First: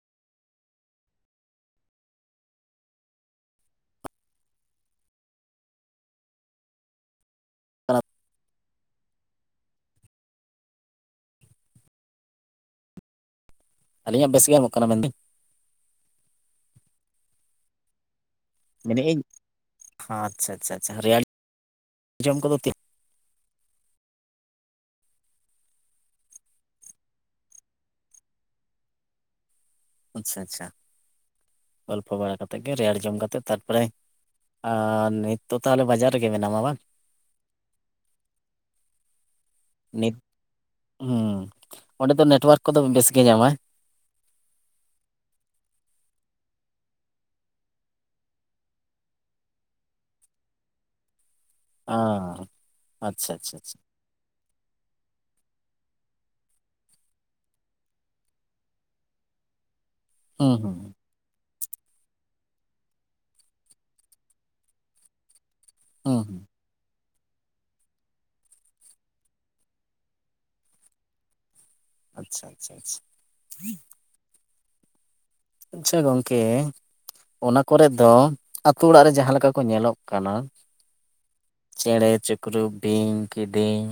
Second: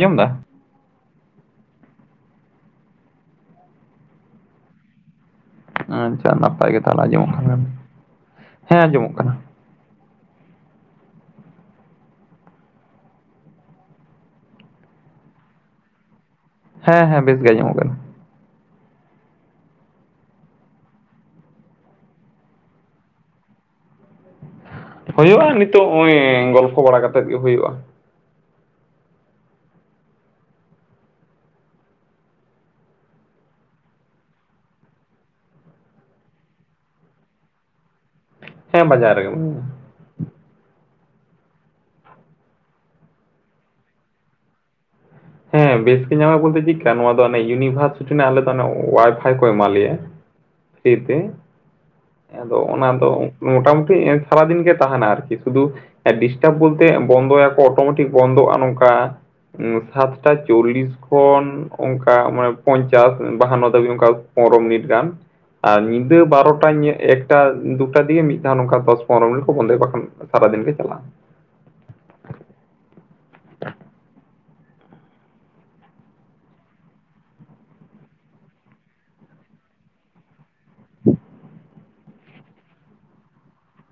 ᱡᱚᱢ ᱫᱟ ᱟᱸᱪᱪᱟ ᱱᱟᱯᱟᱭ ᱜᱮ ᱛᱟᱦᱚᱞᱮ‌ ᱟᱸᱡᱚᱢᱚᱜ ᱠᱟᱱᱟ᱾ ᱠᱟᱱᱟᱫ ᱦᱮᱸ ᱟᱸᱡᱚᱢᱚᱜ ᱠᱟᱱᱟ᱾ ᱟᱹᱞᱤᱧᱟᱜ ᱵᱮᱥ ᱜᱮ ᱟᱸᱡᱚᱢᱚᱜ ᱠᱟᱱᱟ ᱢᱮᱱ ᱫᱤᱧ? ᱦᱮᱸ ᱦᱮᱸ ᱵᱮᱥ ᱜᱮ ᱟᱸᱡᱚᱢᱚᱜ ᱠᱟᱱᱟ᱾ ᱢᱮᱱᱮᱜ ᱤᱧ ᱦᱟᱪᱪᱷᱟ ᱪᱷᱟ ᱪᱷᱟ ᱨᱮᱭᱟᱲ [unintelligible] ᱡᱚᱢ ᱠᱚ ᱫᱚ ᱛᱤᱸᱜ ᱦᱩᱭᱩᱜ-ᱟ ᱱᱤᱛᱚᱜ ᱚᱸᱭ ᱜᱚᱞᱯᱷᱚ ᱵᱟᱲᱟ ᱠᱟᱛᱮᱜ ᱜᱮ ᱦᱩᱭᱩᱜ-ᱟ᱾ ᱟᱪᱪᱷᱟ ᱟᱪᱪᱷᱟ ᱜᱚᱞᱯᱚ ᱵᱟᱲᱟ ᱠᱟᱛᱮᱜ ᱜᱮ ᱨᱮᱭᱟᱲ ᱡᱚᱢ ᱠᱟᱛᱮᱫ ᱛᱟᱨᱯᱚᱨᱮ ᱟᱨ ᱱᱤᱛ ᱫᱚ ᱛᱟᱦᱚᱞᱮ ᱵᱟᱡᱟᱨ ᱨᱮᱜᱮ ᱢᱮᱱᱟᱢᱟ ᱵᱟᱝ? ᱦᱮᱸ ᱵᱟᱡᱟᱨ ᱨᱮᱜᱮ ᱢᱤᱱᱟᱹᱧᱟ᱾ ᱱᱤᱛ, ᱦᱩᱸ ᱚᱸᱰᱮ ᱫᱚ ᱱᱮᱴᱣᱚᱨᱠ ᱠᱚᱫᱚ ᱵᱮᱥ ᱜᱮ ᱧᱟᱢᱟᱭ? ᱦᱮᱸ ᱵᱮᱥ ᱜᱮ ᱧᱟᱢᱟᱭ ᱵᱚᱞᱛᱮ ᱪᱤᱜ ᱠᱟ ᱱᱚᱣᱟ ᱫᱚ ᱚᱱᱮ ᱭᱩᱱᱤᱵᱷᱟᱨᱥᱤᱴᱤ‌ ᱱᱟᱜ ᱟᱞᱮ ᱫᱚ ᱦᱟᱱᱮ ᱣᱟᱭᱼᱯᱷᱟᱭ ᱠᱚ ᱮᱢᱟ ᱞᱮᱭᱟ᱾ ᱯᱷᱨᱤ ᱛᱮ, ᱟᱸ ᱟᱫᱚ ᱚᱱᱟ ᱟᱪᱪᱷᱟ ᱫᱚ ᱟᱪᱪᱷᱟ ᱢᱚᱴᱟ ᱟᱪᱪᱷᱟ ᱢᱩᱴᱤ ᱮᱱ ᱥᱟᱨᱟᱫᱤᱱ ᱜᱮ ᱛᱟᱦᱮᱱᱟ ᱟᱨᱠᱤ, ᱥᱩᱫᱩ ᱮ ᱰᱤᱥᱴᱟᱵᱽ ᱵᱚᱞᱛᱮ ᱵᱚᱱᱫᱚ ᱭᱟᱠᱚ ᱚᱴᱳᱢᱮᱴᱤᱠ ᱵᱚᱱᱫᱚᱜᱼᱟ ᱱᱚᱝᱠᱟ ᱩᱸ ᱥᱟᱛᱴᱟ ᱦᱩᱸ ᱦᱩᱸ ᱪᱩᱞᱞᱤᱥ᱾ ᱠᱚᱱ ᱚᱱᱠᱟ ᱢᱟᱱᱮ ᱯᱚᱧᱪᱟᱥ ᱮ ᱵᱟᱦᱟᱱᱱᱚ ᱫᱷᱟᱹᱵᱤᱡ ᱚᱱᱠᱟ ᱯᱚᱱᱨᱚ ᱢᱤᱱᱤᱴ ᱜᱟᱱ᱾ ᱟᱨ ᱧᱤᱫᱟᱹ ᱦᱩᱸ ᱦᱩᱸ ᱵᱟᱨᱚᱴᱟ ᱴᱟ ‌ᱧᱮ ‌ᱮᱠᱴᱟ ᱫᱩᱴᱟ ᱫᱤᱭᱮ ᱢᱤᱫ ᱫᱷᱟᱣ ᱱᱚᱝᱠᱟ ᱫᱚᱥ ᱯᱚᱱᱨᱚ ᱢᱤᱱᱤᱴ ᱠᱚ ᱵᱚᱱᱫᱚᱭᱟ ᱵᱟᱠᱷᱟᱱ ᱥᱟᱨᱟ ᱫᱤᱱ ᱜᱮ ᱪᱟᱞᱟᱜ-ᱟ᱾ ᱟᱪᱪᱷᱟ ᱟᱪᱷᱟ ᱟᱪᱪᱷᱟ᱾ ᱟᱪᱪᱷᱟ ᱜᱚᱝᱠᱮ ᱚᱱᱟ ᱠᱚᱨᱮᱫ ᱫᱚ ᱟᱛᱩ ᱚᱲᱟᱜ ᱨᱮ ᱡᱟᱦᱟᱸ ᱞᱮᱠᱟ ᱠᱚ ᱧᱮᱞᱚᱜ ᱠᱟᱱᱟ᱾ [inaudible] ᱪᱮᱬᱮ ᱪᱤᱠᱨᱩ ᱵᱤᱧ, ᱠᱤᱫᱤᱧ᱾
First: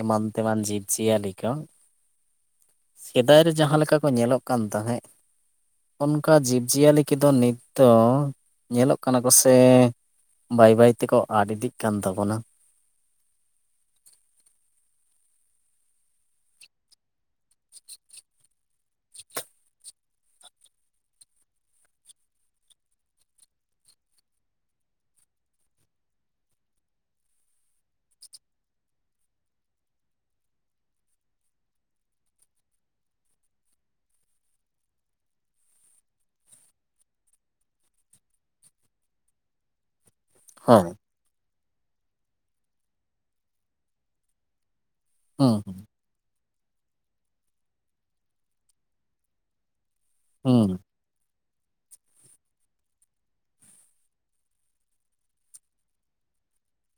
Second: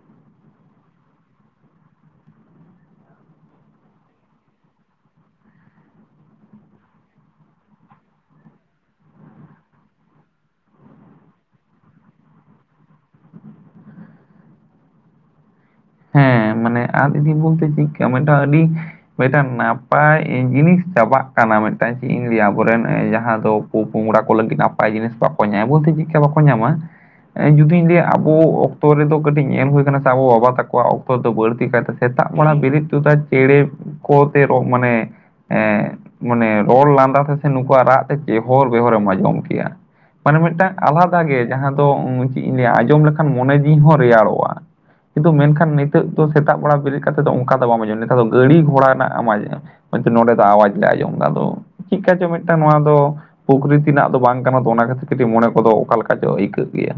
ᱮᱢᱟᱱ ᱛᱮᱢᱟᱱ ᱡᱤᱵᱽ ᱡᱤᱭᱟᱹᱞᱤ ᱠᱚ᱾ ᱥᱮᱫᱟᱭ ᱨᱮ ᱡᱟᱦᱟᱸ ᱞᱮᱠᱟ ᱠᱚ ᱧᱮᱞᱚᱜ ᱠᱟᱱ ᱛᱟᱦᱮᱸᱜ᱾ ᱚᱱᱠᱟ ᱡᱤᱵᱽᱼᱡᱤᱭᱟᱹᱞᱤ ᱠᱮᱫᱚ ᱱᱤᱛ ᱫᱚ ᱧᱮᱞᱚᱜ ᱠᱟᱱᱟ ᱠᱚ ᱥᱮ ᱵᱟᱭ ᱵᱟᱹᱭ ᱛᱮᱠᱚ ᱟᱫᱽ ᱤᱫᱤᱜ ᱠᱟᱱ ᱛᱟᱵᱚᱱᱟ᱾ ᱦᱮᱸ ᱢᱟᱱᱮ ᱟᱫ ᱤᱫᱤ ᱵᱩᱞᱛᱮ ᱪᱤᱫᱠᱟ ᱢᱤᱜᱴᱟ ᱟᱹᱰᱤᱼᱼ ᱢᱮᱫᱴᱟᱱ ᱱᱟᱯᱟᱭ ᱮᱸ ᱡᱤᱱᱤᱥ ᱪᱟᱵᱟᱜ ᱠᱟᱱᱟ ᱢᱤᱫᱴᱟᱝ ᱪᱮᱜ ᱤᱧ ᱞᱟᱹᱭᱟ ᱟᱵᱚᱨᱮᱱ ᱡᱟᱦᱟᱸ ᱫᱚ ᱯᱩ-ᱯᱚᱝᱜᱽᱲᱟ ᱠᱚ ᱞᱟᱹᱜᱤᱫ ᱱᱟᱯᱟᱭ ᱡᱤᱱᱤᱥ ᱠᱚ ᱵᱟᱠᱚ ᱧᱟᱢᱟ ᱵᱞᱞᱛᱮ ᱪᱤᱜᱠᱟ ᱵᱟᱠᱚ ᱧᱟᱢᱟ᱾ ᱮᱸ ᱡᱩᱫᱤᱧ ᱞᱟᱹᱭᱟ ᱟᱵᱚ ᱚᱠᱛᱚ ᱨᱮᱫᱚ ᱠᱟᱹᱴᱤᱡ ᱧᱮᱞ‌ ᱦᱩᱭ ᱠᱟᱱᱟ ᱥᱮ ᱟᱵᱚ ᱵᱟᱵᱟ ᱛᱟᱠ ᱠᱚᱣᱟᱜ ᱚᱠᱚ ᱫᱚ ᱵᱟᱹᱲᱛᱤ ᱠᱟᱭ ᱛᱮ ᱥᱮᱛᱟᱜ ᱵᱮᱲᱟ ᱵᱤᱨᱤᱫ ᱛᱩᱫᱟ ᱪᱮᱬᱮ ᱠᱚᱛᱮ ᱨᱚᱜ ᱢᱟᱱᱮ ᱮᱸᱫ ᱢᱟᱱᱮ ᱨᱚᱲ ᱞᱟᱸᱫᱟ ᱛᱮ ᱥᱮ ᱱᱩᱠᱩᱣᱟᱜ ᱨᱟᱜ ᱛᱮ ᱪᱮᱦᱚᱨ ᱵᱮᱦᱚᱨᱮᱢ ᱟᱸᱡᱚᱢ ᱠᱮᱭᱟ᱾ ᱢᱟᱱᱮ ᱢᱤᱫᱴᱟᱝ ᱦᱮᱸ ᱟᱞᱟᱫᱟ ᱜᱮ ᱡᱟᱦᱟᱸ ᱫᱚ ᱩᱸ ᱪᱤᱜ ᱤᱧ ᱞᱟᱹᱭᱟ ᱟᱸᱡᱚᱢ ᱞᱮᱠᱷᱟᱱ ᱢᱚᱱᱮ ᱡᱤᱣᱤ ᱦᱚᱸ ᱨᱮᱭᱟᱲᱚᱜ-ᱟ᱾ ᱠᱤᱱᱛᱩ ᱦᱩᱸ ᱢᱮᱱᱠᱷᱟᱱ ᱦᱩᱸ ᱱᱤᱛᱟᱹᱜ ᱫᱚ ᱥᱮᱛᱟᱜ ᱵᱮᱲᱟ ᱵᱮᱨᱤᱫ ᱠᱟᱛᱮᱜ ᱫᱚ ᱚᱱᱠᱟ ᱫᱚ ᱵᱟᱢ ᱟᱸᱡᱚᱢᱟ᱾ ᱱᱮᱛᱟᱨ ᱫᱚ ᱜᱟᱹᱲᱤ ᱜᱷᱚᱲᱟ ᱨᱮᱱᱟᱜ ᱮᱢ ᱟᱸᱡᱚᱢᱟ᱾ ᱦᱳᱭᱛᱚ ᱱᱚᱸᱰᱮ ᱫᱚ ᱦᱩᱸ ᱟᱣᱟᱡᱽ ᱞᱮ ᱟᱸᱡᱚᱢᱫᱟ ᱟᱫᱚ ᱪᱤᱜᱠᱟ ᱪᱚ ᱢᱤᱫᱴᱟᱝ ᱱᱚᱣᱟ ᱫᱚ ᱯᱚᱠᱨᱤᱛᱤ ᱨᱮᱱᱟᱜ ᱫᱚ ᱵᱟᱝ ᱠᱟᱱᱟ ᱛᱚ ᱚᱱᱟ ᱠᱷᱟᱹᱛᱤᱨ ᱠᱟᱹᱴᱤᱡ ᱢᱚᱱᱮ ᱠᱚᱫᱚ ᱚᱠᱟ ᱞᱮᱠᱟ ᱪᱚ ᱟᱹᱭᱠᱟᱹᱜ ᱜᱮᱭᱟ᱾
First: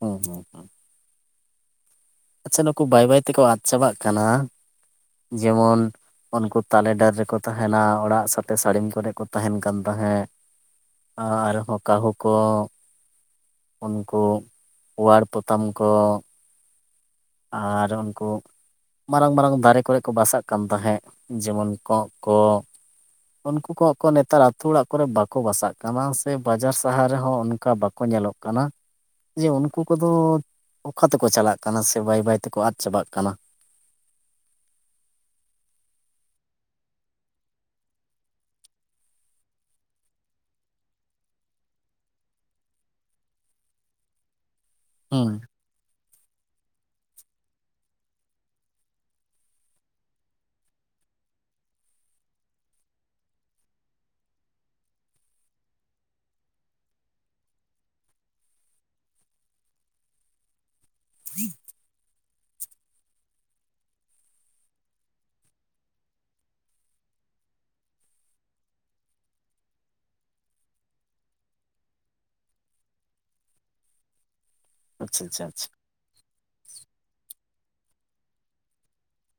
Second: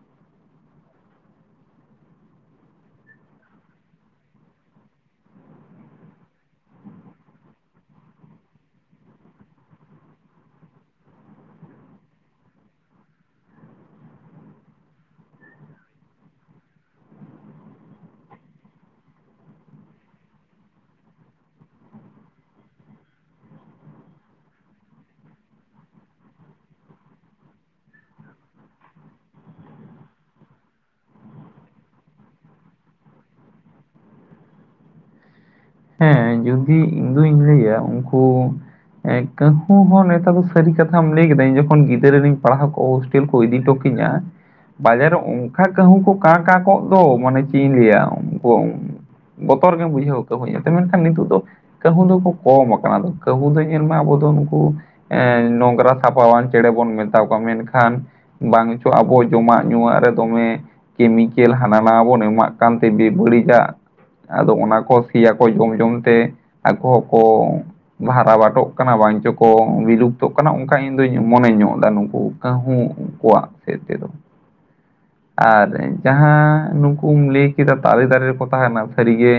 ᱦᱮᱸ ᱦᱮᱸ ᱦᱮᱸ᱾ ᱟᱪᱪᱷᱟ ᱱᱩᱠᱩ ᱵᱟᱭ ᱵᱟᱹᱭ ᱛᱮᱠᱚ ᱟᱫ ᱪᱟᱵᱟᱜ ᱠᱟᱱᱟ᱾ ᱡᱮᱢᱚᱱ ᱩᱱᱠᱩ ᱛᱟᱞᱮ ᱰᱟᱹᱨ ᱨᱮᱠᱚ ᱛᱟᱦᱮᱱᱟ᱾ ᱚᱲᱟᱜ ᱥᱟᱛᱮ ᱥᱟᱹᱲᱤᱢ ᱠᱚᱨᱮᱜ ᱠᱚ ᱛᱟᱦᱮᱱ ᱠᱟᱱ ᱛᱟᱦᱮᱸᱜ᱾ ᱟᱨ ᱦᱚᱸ ᱠᱟᱦᱩ ᱠᱚ᱾ ᱩᱱᱠᱩ ᱯᱳᱣᱟᱲ ᱯᱚᱛᱟᱢ ᱠᱚ᱾ ᱟᱨ ᱩᱱᱠᱩ ᱢᱟᱨᱟᱝ ᱢᱟᱨᱟᱝ ᱫᱟᱨᱮ ᱠᱚᱨᱮ ᱠᱚ ᱵᱟᱥᱟᱜ ᱠᱟᱱ ᱛᱟᱦᱮᱸᱜ ᱡᱮᱢᱚᱱ ᱠᱚᱸᱜ ᱠᱚ᱾ ᱩᱱᱠᱩ ᱠᱚᱸᱜ ᱠᱚ ᱱᱮᱛᱟᱨ ᱟᱛᱩ ᱚᱲᱟᱜ ᱠᱚᱨᱮ ᱵᱟᱠᱚ ᱵᱟᱥᱟᱜ ᱠᱟᱱᱟ ᱥᱮ ᱵᱟᱡᱟᱨ ᱥᱟᱦᱟᱨ ᱨᱮᱦᱚᱸ ᱚᱱᱠᱟ ᱵᱟᱠᱚ ᱧᱮᱞᱚᱜ ᱠᱟᱱᱟ᱾ ᱡᱮ ᱩᱱᱠᱩ ᱠᱚᱫᱚ ᱚᱠᱟ ᱛᱮᱠᱚ ᱪᱟᱞᱟᱜ ᱠᱟᱱᱟ ᱥᱮ ᱵᱟᱹᱭ ᱵᱟᱹᱭ ᱛᱮᱠᱚ ᱟᱫ ᱪᱟᱵᱟᱜ ᱠᱟᱱᱟ᱾ ᱦᱮᱸ ᱡᱩᱫᱤ ᱤᱧ ᱫᱩᱧ ᱞᱟᱹᱭᱟ ᱩᱱᱠᱩ ᱮᱸ ᱠᱟᱹᱦᱩ ᱦᱚᱸ ᱱᱮᱛᱟᱨ ᱫᱚ ᱥᱟᱹᱨᱤ ᱠᱟᱛᱷᱟᱢ ᱞᱟᱹᱭ ᱠᱮᱫᱟ᱾ ᱤᱧ ᱡᱚᱠᱷᱚᱱ ᱜᱤᱫᱽᱨᱟᱹ ᱨᱮᱧ ᱯᱟᱲᱦᱟᱣ ᱠᱚ ᱦᱳᱥᱴᱮᱞ ᱠᱚ ᱤᱫᱤ ᱴᱚ ᱠᱤᱧᱟ᱾ [inaudible] ᱵᱟᱡᱟᱨ ᱨᱮ ᱩᱸᱜ ᱠᱷᱟ ᱠᱟᱹᱦᱩ ᱠᱚ ᱠᱟᱸ ᱠᱸᱟ ᱠᱚᱜ ᱫᱚ᱾ ᱢᱟᱱᱮ ᱪᱤᱜ ᱤᱧ ᱞᱟᱹᱭᱟ ᱩᱱᱠᱩ ᱩᱸ ᱵᱚᱛᱚᱨ ᱜᱮᱢ ᱵᱩᱡᱷᱟᱹᱣ ᱠᱟᱹᱦᱩ ᱧᱮᱞᱛᱮ᱾ ᱢᱮᱱᱠᱷᱟᱱ ᱱᱤᱛᱚᱜ ᱫᱚ ᱠᱟᱹᱦᱩ ᱫᱚ ᱠᱚ ᱠᱚᱢ ᱟᱠᱟᱱᱟ ᱟᱫᱚ ᱠᱟᱹᱦᱩ ᱫᱚ ᱧᱮᱞ ᱢᱮ ᱟᱵᱚ ᱫᱚ ᱱᱩᱠᱩ ᱮᱸ ᱱᱚᱝᱜᱽᱨᱟ ᱥᱟᱯᱷᱟᱣᱟᱱ ᱪᱮᱬᱮ ᱵᱚᱱ ᱢᱮᱛᱟᱣ ᱠᱚᱣᱟ᱾ ᱢᱮᱱᱠᱷᱟᱱ ᱵᱟᱝ ᱪᱚ ᱟᱵᱚ ᱡᱚᱢᱟᱜ ᱧᱩᱣᱟᱜ ᱨᱮ ᱫᱚᱢᱮ ᱠᱮᱢᱤᱠᱮᱞ ᱦᱟᱱᱟ ᱱᱟᱣᱟ ᱵᱚᱱ ᱮᱢᱟᱜ ᱠᱟᱱᱛᱮ ᱵᱮ-ᱵᱟᱹᱲᱤᱡᱟᱜ ᱟᱫᱚ ᱚᱱᱟ ᱠᱚ ᱯᱤᱭᱟ ᱠᱚ ᱡᱚᱢ ᱡᱚᱢ ᱛᱮ ᱟᱠᱚ ᱦᱚᱸ ᱠᱚ ᱵᱷᱟᱨᱟ ᱵᱟᱴᱚᱜ ᱠᱟᱱᱟ, ᱵᱟᱝ ᱪᱚᱠᱚ ᱵᱤᱞᱩᱯᱛᱚᱜ ᱠᱟᱱᱟ, ᱚᱱᱠᱟ ᱤᱧ ᱫᱩᱧ ᱢᱚᱱᱮ ᱧᱚᱜ ᱫᱟ ᱱᱩᱠᱩ᱾ ᱠᱟᱹᱦᱩ ᱩᱱᱠᱩᱣᱟᱜ ᱥᱮᱜ ᱛᱮᱫᱚ᱾ [inaudible] ᱟᱪᱪᱷᱟ ᱟᱨ ᱟᱪᱪᱷᱟ ᱡᱟᱦᱟᱸ ᱱᱩᱠᱩᱢ ᱞᱟᱹᱭ ᱠᱮᱫᱟ ᱛᱟᱞᱮ ᱫᱟᱨᱮ ᱨᱮᱠᱚ ᱛᱟᱸᱦᱮᱱᱟ ᱥᱟᱹᱨᱤ ᱜᱮ᱾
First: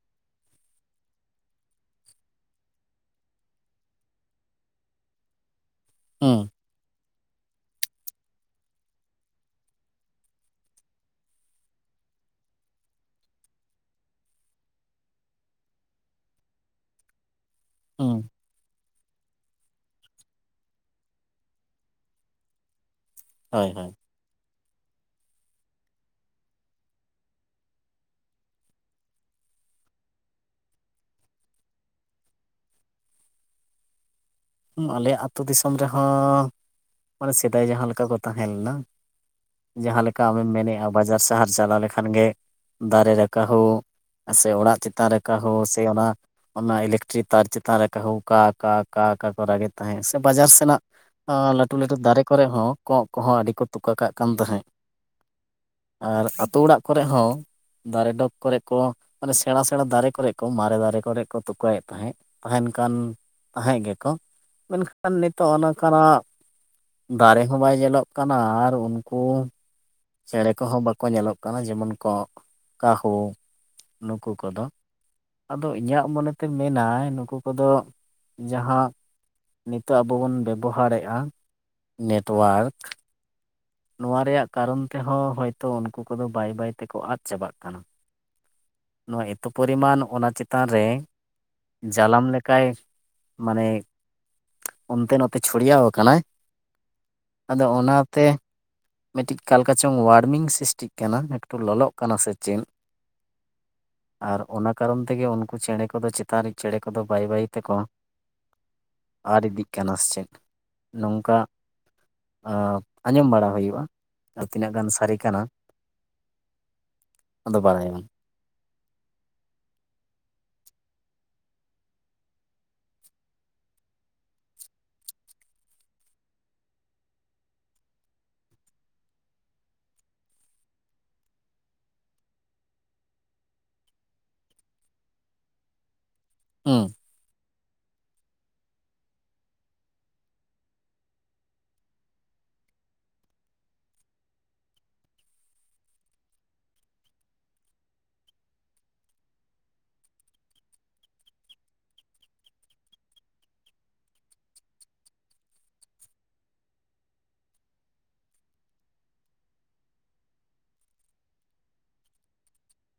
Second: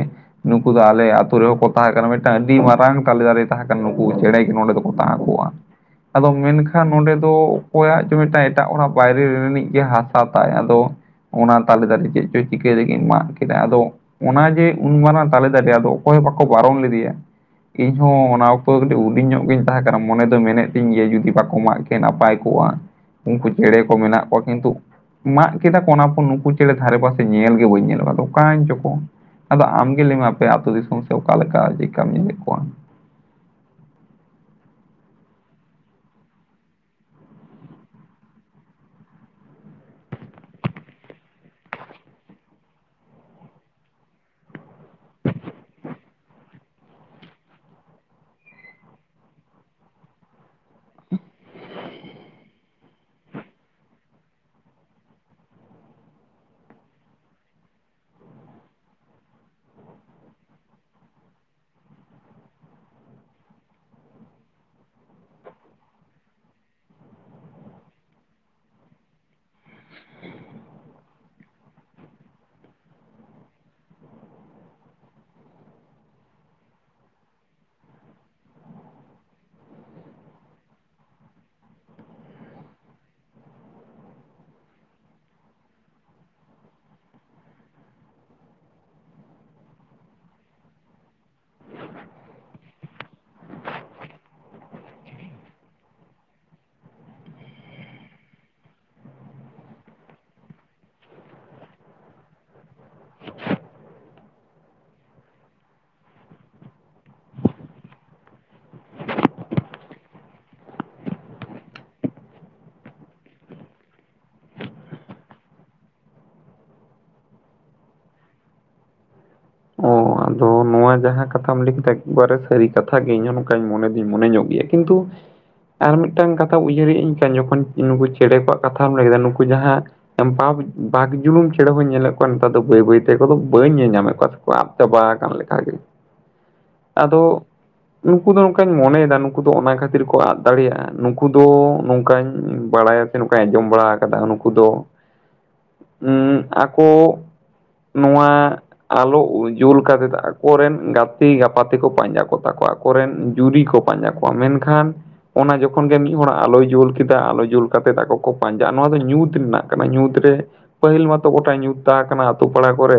ᱱᱩᱠᱩ ᱫᱚ ᱟᱞᱮ ᱟᱛᱳ ᱨᱮᱦᱚᱸ ᱠᱚ ᱛᱟᱦᱮᱸ ᱠᱟᱱᱟ᱾ ᱢᱤᱫᱴᱟᱝ ᱟᱹᱰᱤ ᱢᱟᱨᱟᱝ ᱛᱟᱞᱮ ᱫᱟᱨᱮ ᱛᱟᱦᱮᱸ ᱠᱟᱱᱟ᱾ ᱱᱩᱠᱩ ᱪᱮᱬᱮ ᱜᱮ ᱱᱚᱸᱰᱮ ᱫᱚᱠᱚ ᱛᱟᱬᱟᱜ ᱠᱚᱜ-ᱟ᱾ [unintelligible] ᱮᱵᱚᱝ ᱢᱮᱱ ᱠᱷᱟᱱ ᱱᱚᱸᱰᱮ ᱫᱚ ᱚᱠᱚᱭᱟᱜ ᱡᱮ ᱢᱤᱫᱴᱟᱝ ᱮᱴᱟᱜ ᱦᱚᱲᱟᱜ ᱵᱟᱭᱨᱮ ᱨᱤᱱᱤᱡ ᱜᱮ ᱦᱟᱥᱟ ᱛᱟᱭ ᱟᱫᱚ ᱚᱱᱟ ᱛᱟᱞᱮ ᱫᱟᱨᱮ ᱪᱮᱫ ᱪᱚᱭ ᱪᱤᱠᱟᱹᱭ ᱞᱟᱹᱜᱤᱜ ᱢᱟᱜ ᱠᱮᱫᱟ, ᱟᱫᱚ ᱚᱱᱟ ᱡᱮ ᱩᱱ ᱢᱟᱨᱟᱝ ᱛᱟᱞᱮ ᱫᱟᱨᱮ᱾ ᱟᱫᱚ ᱚᱠᱚᱭ ᱦᱚᱸ ᱵᱟᱠᱚ ᱵᱟᱨᱚᱱ ᱞᱮᱫᱮᱭᱟ᱾ ᱤᱧ ᱦᱩᱸ ᱦᱚᱸ ᱚᱱᱟ ᱚᱠᱛᱚ ᱠᱟᱹᱴᱤᱡ ᱦᱩᱰᱤᱧ ᱧᱚᱜ ᱜᱤᱧ ᱛᱟᱦᱮᱸ ᱠᱟᱱᱟ᱾ ᱢᱚᱱᱮ ᱫᱚ ᱢᱮᱱᱮᱜ ᱛᱤᱧ ᱜᱮᱭᱟ ᱡᱩᱫᱤ ᱵᱟᱠᱚ ᱢᱟᱜ ᱠᱮ ᱱᱟᱯᱟᱭ ᱠᱚᱜ-ᱟ᱾ ᱩᱝᱠᱩ ᱦᱳᱭ ᱪᱮᱬᱮ ᱦᱳᱭ ᱠᱚ ᱢᱮᱱᱟᱜ ᱠᱚᱣᱟ ᱠᱤᱱᱛᱩᱜ ᱢᱟᱜ ᱠᱮᱫᱟ ᱠᱚ, ᱚᱱᱟ ᱯᱚᱨ ᱱᱩᱠᱩ ᱪᱮᱬᱮ ᱫᱷᱟᱨᱮ ᱯᱟᱥᱮ ᱧᱮᱞ ᱜᱮ ᱵᱟᱹᱧ ᱧᱮᱞ ᱵᱟ, ᱟᱫᱚ ᱚᱠᱟᱭᱮᱧ ᱪᱚᱠᱚ ᱟᱫᱚ ᱟᱢ ᱜᱮ ᱞᱟᱹᱭ ᱢᱮ ᱟᱯᱮ ᱟᱛᱩ ᱫᱤᱥᱚᱢ ᱥᱮᱜ ᱚᱠᱟ ᱞᱮᱠᱟ ᱪᱮᱜᱠᱟᱢ ᱧᱮᱞᱮᱜ ᱠᱚᱣᱟ? ᱦᱩᱸ, ᱟᱞᱮᱭᱟᱜ ᱟᱛᱩ ᱫᱤᱥᱚᱢ ᱨᱮᱦᱚᱸ ᱢᱟᱱᱮ ᱥᱮᱫᱟᱭ ᱡᱟᱦᱟᱸ ᱞᱮᱠᱟ ᱠᱚ ᱛᱟᱦᱮᱸ ᱞᱮᱱᱟ᱾ ᱡᱟᱦᱟᱸ ᱞᱮᱠᱟ ᱟᱢᱮᱢ ᱢᱮᱱᱮᱜ-ᱟ ᱵᱟᱡᱟᱨ ᱥᱟᱦᱟᱨ ᱪᱟᱞᱟᱣ ᱞᱮᱠᱷᱟᱱ ᱜᱮ ᱫᱟᱨᱮ ᱨᱮ ᱠᱟᱺᱦᱩ ᱟ ᱥᱮ ᱚᱲᱟᱜ ᱪᱮᱛᱟᱱ ᱨᱮ ᱠᱟᱺᱦᱩ ᱥᱮ ᱚᱱᱟ ᱚᱱᱟ ᱤᱞᱮᱠᱴᱨᱤᱠ ᱛᱟᱨ ᱪᱮᱛᱟᱱ ᱨᱮ ᱠᱟᱺᱦᱩ ᱠᱟ ᱠᱟ ᱠᱟ ᱠᱟ ᱠᱚ ᱨᱟᱜᱮᱜ ᱛᱟᱦᱮᱸᱜ, ᱥᱮ ᱵᱟᱡᱟᱨ ᱥᱮᱱᱟᱜ ᱟᱸᱻ ᱞᱟᱹᱴᱩ ᱞᱟᱹᱴᱩ ᱫᱟᱨᱮ ᱠᱚᱨᱮ ᱦᱚᱸ ᱠᱚᱸᱜ ᱠᱚᱦᱚᱸ ᱟᱹᱰᱤ ᱠᱚ ᱛᱩᱠᱟᱹ ᱠᱟᱜ ᱠᱟᱱ ᱛᱟᱦᱮᱸᱜ᱾ ᱟᱨ ᱟᱛᱩ ᱚᱲᱟᱜ ᱠᱚᱨᱮ ᱦᱚᱸ᱾ ᱫᱟᱨᱮ ᱰᱚᱜᱽ ᱠᱚᱨᱮ ᱠᱚ ᱢᱟᱱᱮ ᱥᱮᱬᱟ ᱥᱮᱬᱟ ᱫᱟᱨᱮ ᱠᱚᱨᱮ ᱠᱚ ᱢᱟᱨᱮ ᱫᱟᱨᱮ ᱠᱚᱨᱮ ᱠᱚ ᱛᱩᱠᱟᱹᱭᱮᱫ ᱛᱟᱦᱮᱸᱜ᱾ ᱛᱟᱸᱦᱮᱱ ᱠᱟᱱ ᱛᱟᱦᱮᱸᱜ ᱜᱮᱠᱚ᱾ ᱢᱮᱱᱠᱷᱟᱱ ᱱᱤᱛᱳᱜ ᱚᱱᱠᱟᱱᱟᱜ ᱫᱟᱨᱮ ᱦᱚᱸ ᱵᱟᱭ ᱧᱮᱞᱚᱜ ᱠᱟᱱᱟ ᱟᱨ ᱩᱱᱠᱩ ᱪᱮᱬᱮ ᱠᱚᱦᱚᱸ ᱵᱟᱠᱚ ᱧᱮᱞᱚᱜ ᱠᱟᱱᱟ ᱡᱮᱢᱚᱱ ᱠᱚᱸᱜ ᱠᱟᱦᱩ ᱱᱩᱠᱩ ᱠᱚᱫᱚ᱾ ᱟᱫᱚ ᱤᱧᱟᱜ ᱢᱚᱱᱮ ᱛᱮ ᱢᱮᱱᱟᱭ ᱱᱩᱠᱩ ᱠᱚᱫᱚ ᱡᱟᱦᱟᱸ ᱱᱤᱛᱚᱜ ᱟᱵᱚ ᱵᱚᱱ ᱵᱮᱵᱚᱦᱟᱨᱮᱜ-ᱟ ᱱᱮᱴᱣᱟᱨᱠ᱾ ᱱᱚᱣᱟ ᱨᱮᱭᱟᱜ ᱠᱟᱨᱚᱱ ᱛᱮᱦᱚᱸ ᱦᱚᱭᱛᱚ ᱩᱱᱠᱩ ᱠᱩ ᱫᱚ ᱵᱟᱹᱭ ᱵᱟᱹᱭ ᱛᱮᱠᱚ ᱟᱫ ᱪᱟᱵᱟᱜ ᱠᱟᱱᱟ᱾ ᱱᱚᱣᱟ ᱮᱛᱚ ᱯᱚᱨᱤᱢᱟᱱ ᱚᱱᱟ ᱪᱮᱛᱟᱱ ᱨᱮ ᱡᱟᱞᱟᱢ ᱞᱮᱠᱟᱭ ᱢᱟᱱᱮ ᱚᱱᱛᱮ ᱱᱚᱛᱮ ᱪᱷᱩᱲᱭᱟᱹᱣᱟᱠᱟᱱᱟᱭ, ᱟᱫᱚ ᱚᱱᱟᱛᱮ ᱢᱤᱫᱴᱤᱡ ᱠᱟᱞᱠᱟ ᱪᱚᱝ ᱚᱣᱟᱨᱢᱤᱝ ᱥᱤᱥᱴᱤᱜ ᱠᱟᱱᱟ ᱮᱠᱴᱩ ᱞᱚᱞᱚᱜ ᱠᱟᱱᱟ ᱥᱮ ᱪᱮᱱ? [inaudible] ᱟᱨ ᱚᱱᱟ ᱠᱟᱨᱚᱱ ᱛᱮᱜᱮ ᱩᱱᱠᱩ ᱪᱮᱸᱬᱮ ᱠᱚᱫᱚ ᱪᱮᱛᱟᱱ ᱨᱤ ᱪᱮᱸᱬᱮ ᱠᱚᱫᱚ ᱵᱟᱹᱭ ᱵᱟᱹᱭ ᱛᱮᱠᱚ ᱟᱨ ᱤᱫᱤᱜ ᱠᱟᱱᱟ ᱥᱮ ᱪᱮᱫ ᱱᱚᱝᱠᱟ ᱟᱸ ᱟᱸᱡᱚᱢ ᱵᱟᱲᱟ ᱦᱩᱭᱩᱜ ᱠᱚᱜ-ᱟ, ᱟᱨ ᱛᱤᱱᱟᱹᱜ ᱜᱟᱱ ᱥᱟᱨᱤ ᱠᱟᱱᱟ ᱟᱫᱚ ᱵᱟᱲᱟᱭ ᱵᱟᱝ᱾ ᱚᱱᱟᱫᱚ ᱱᱚᱣᱟ ᱡᱟᱦᱟᱸ ᱠᱟᱛᱷᱟᱢ ᱞᱟᱹᱭ ᱠᱮᱫᱟ ᱮᱠᱵᱟᱨᱮ ᱥᱟᱹᱨᱤ ᱠᱟᱛᱷᱟ ᱜᱮ ᱤᱧ ᱦᱚᱸ ᱱᱚᱝᱠᱟᱧ ᱢᱚᱱᱮ ᱫᱩᱧ ᱢᱚᱱᱮ ᱧᱚᱜ ᱜᱮᱭᱟ ᱠᱤᱱᱛᱩ ᱟᱨ ᱢᱤᱫᱴᱟᱝ ᱠᱟᱛᱷᱟ ᱩᱭᱦᱟᱹᱨ ᱦᱮᱡ ᱟᱹᱧ ᱠᱟᱱ ᱡᱚᱠᱷᱚᱱ ᱱᱩᱠᱩ ᱪᱮᱸᱬᱮ ᱠᱚᱣᱟᱜ ᱠᱟᱛᱷᱟᱢ ᱞᱟᱹᱭ ᱠᱮᱫᱟ ᱱᱩᱠᱩ ᱡᱟᱦᱟᱸ ᱵᱟ ᱵᱟᱜᱽ ᱡᱩᱞᱩᱝ ᱪᱮᱸᱬᱮ ᱦᱚᱸᱧ ᱧᱮᱞᱮᱫ ᱠᱚᱣᱟ ᱱᱮᱛᱟᱨ ᱫᱚ ᱵᱟᱹᱭ ᱵᱟᱹᱭ ᱛᱮᱠᱚ, ᱫᱚ ᱵᱟᱹᱧ ᱧᱮᱞ ᱧᱟᱢᱮᱫ ᱠᱚᱣᱟ ᱥᱮᱠᱚᱣᱟ᱾ ᱪᱟᱵᱟ ᱟᱠᱟᱱ ᱞᱮᱠᱟᱜᱮ᱾ ᱦᱩᱸ᱾ ᱟᱫᱚ ᱱᱩᱠᱩ ᱫᱚ ᱱᱚᱝᱠᱟᱧ ᱢᱚᱱᱮᱭᱫᱟ ᱱᱩᱠᱩ ᱫᱚ ᱚᱱᱟ ᱠᱷᱟᱹᱛᱤᱨ ᱠᱚ ᱟᱫ ᱫᱟᱲᱮᱭᱟᱜᱼᱟ ᱱᱩᱠᱩ ᱫᱚ ᱱᱚᱝᱠᱟᱧ ᱵᱟᱲᱟᱭᱟ᱾ ᱥᱮ ᱱᱚᱝᱠᱟᱧ ᱟᱸᱡᱚᱢ ᱵᱟᱲᱟ ᱠᱟᱫᱟ ᱱᱩᱠᱩ ᱫᱚ [inaudible] ᱩᱸ ᱟᱠᱚ ᱱᱚᱣᱟ ᱟᱞᱚ ᱩᱡ ᱡᱩᱞ ᱠᱟᱛᱮᱫ ᱟᱠᱚᱨᱮᱱ ᱜᱟᱛᱮ ᱜᱟᱯᱟᱛᱮᱠᱚ ᱯᱟᱸᱡᱟ ᱠᱚᱛᱟ ᱠᱚᱣᱟ ᱟᱠᱚᱨᱮᱱ ᱡᱩᱨᱤ ᱠᱚ᱾ ᱯᱟᱸᱡᱟ ᱠᱚᱣᱟ᱾ ᱢᱮᱱᱠᱷᱟᱱ ᱚᱱᱟ ᱡᱚᱠᱷᱚᱱ ᱜᱮ ᱢᱤᱫ ᱦᱚᱲᱟᱜ ᱟᱞᱚᱭ ᱡᱩᱞ ᱠᱮᱫᱟ ᱟᱞᱚ ᱡᱩᱞ ᱠᱟᱛᱮᱫ ᱟᱠᱚ ᱠᱚ ᱯᱟᱸᱡᱟᱜᱼᱟ ᱱᱚᱣᱟ ᱫᱚ ᱧᱩᱛ ᱨᱮᱱᱟᱜ ᱠᱟᱱᱟ ᱧᱩᱛ ᱨᱮ ᱯᱟᱹᱦᱤᱞ ᱢᱟᱛᱚ ᱜᱚᱴᱟ ᱧᱩᱛ ᱛᱟᱦᱮᱸ ᱠᱟᱱᱟ ᱟᱛᱳ ᱯᱟᱲᱟ ᱠᱚᱨᱮ᱾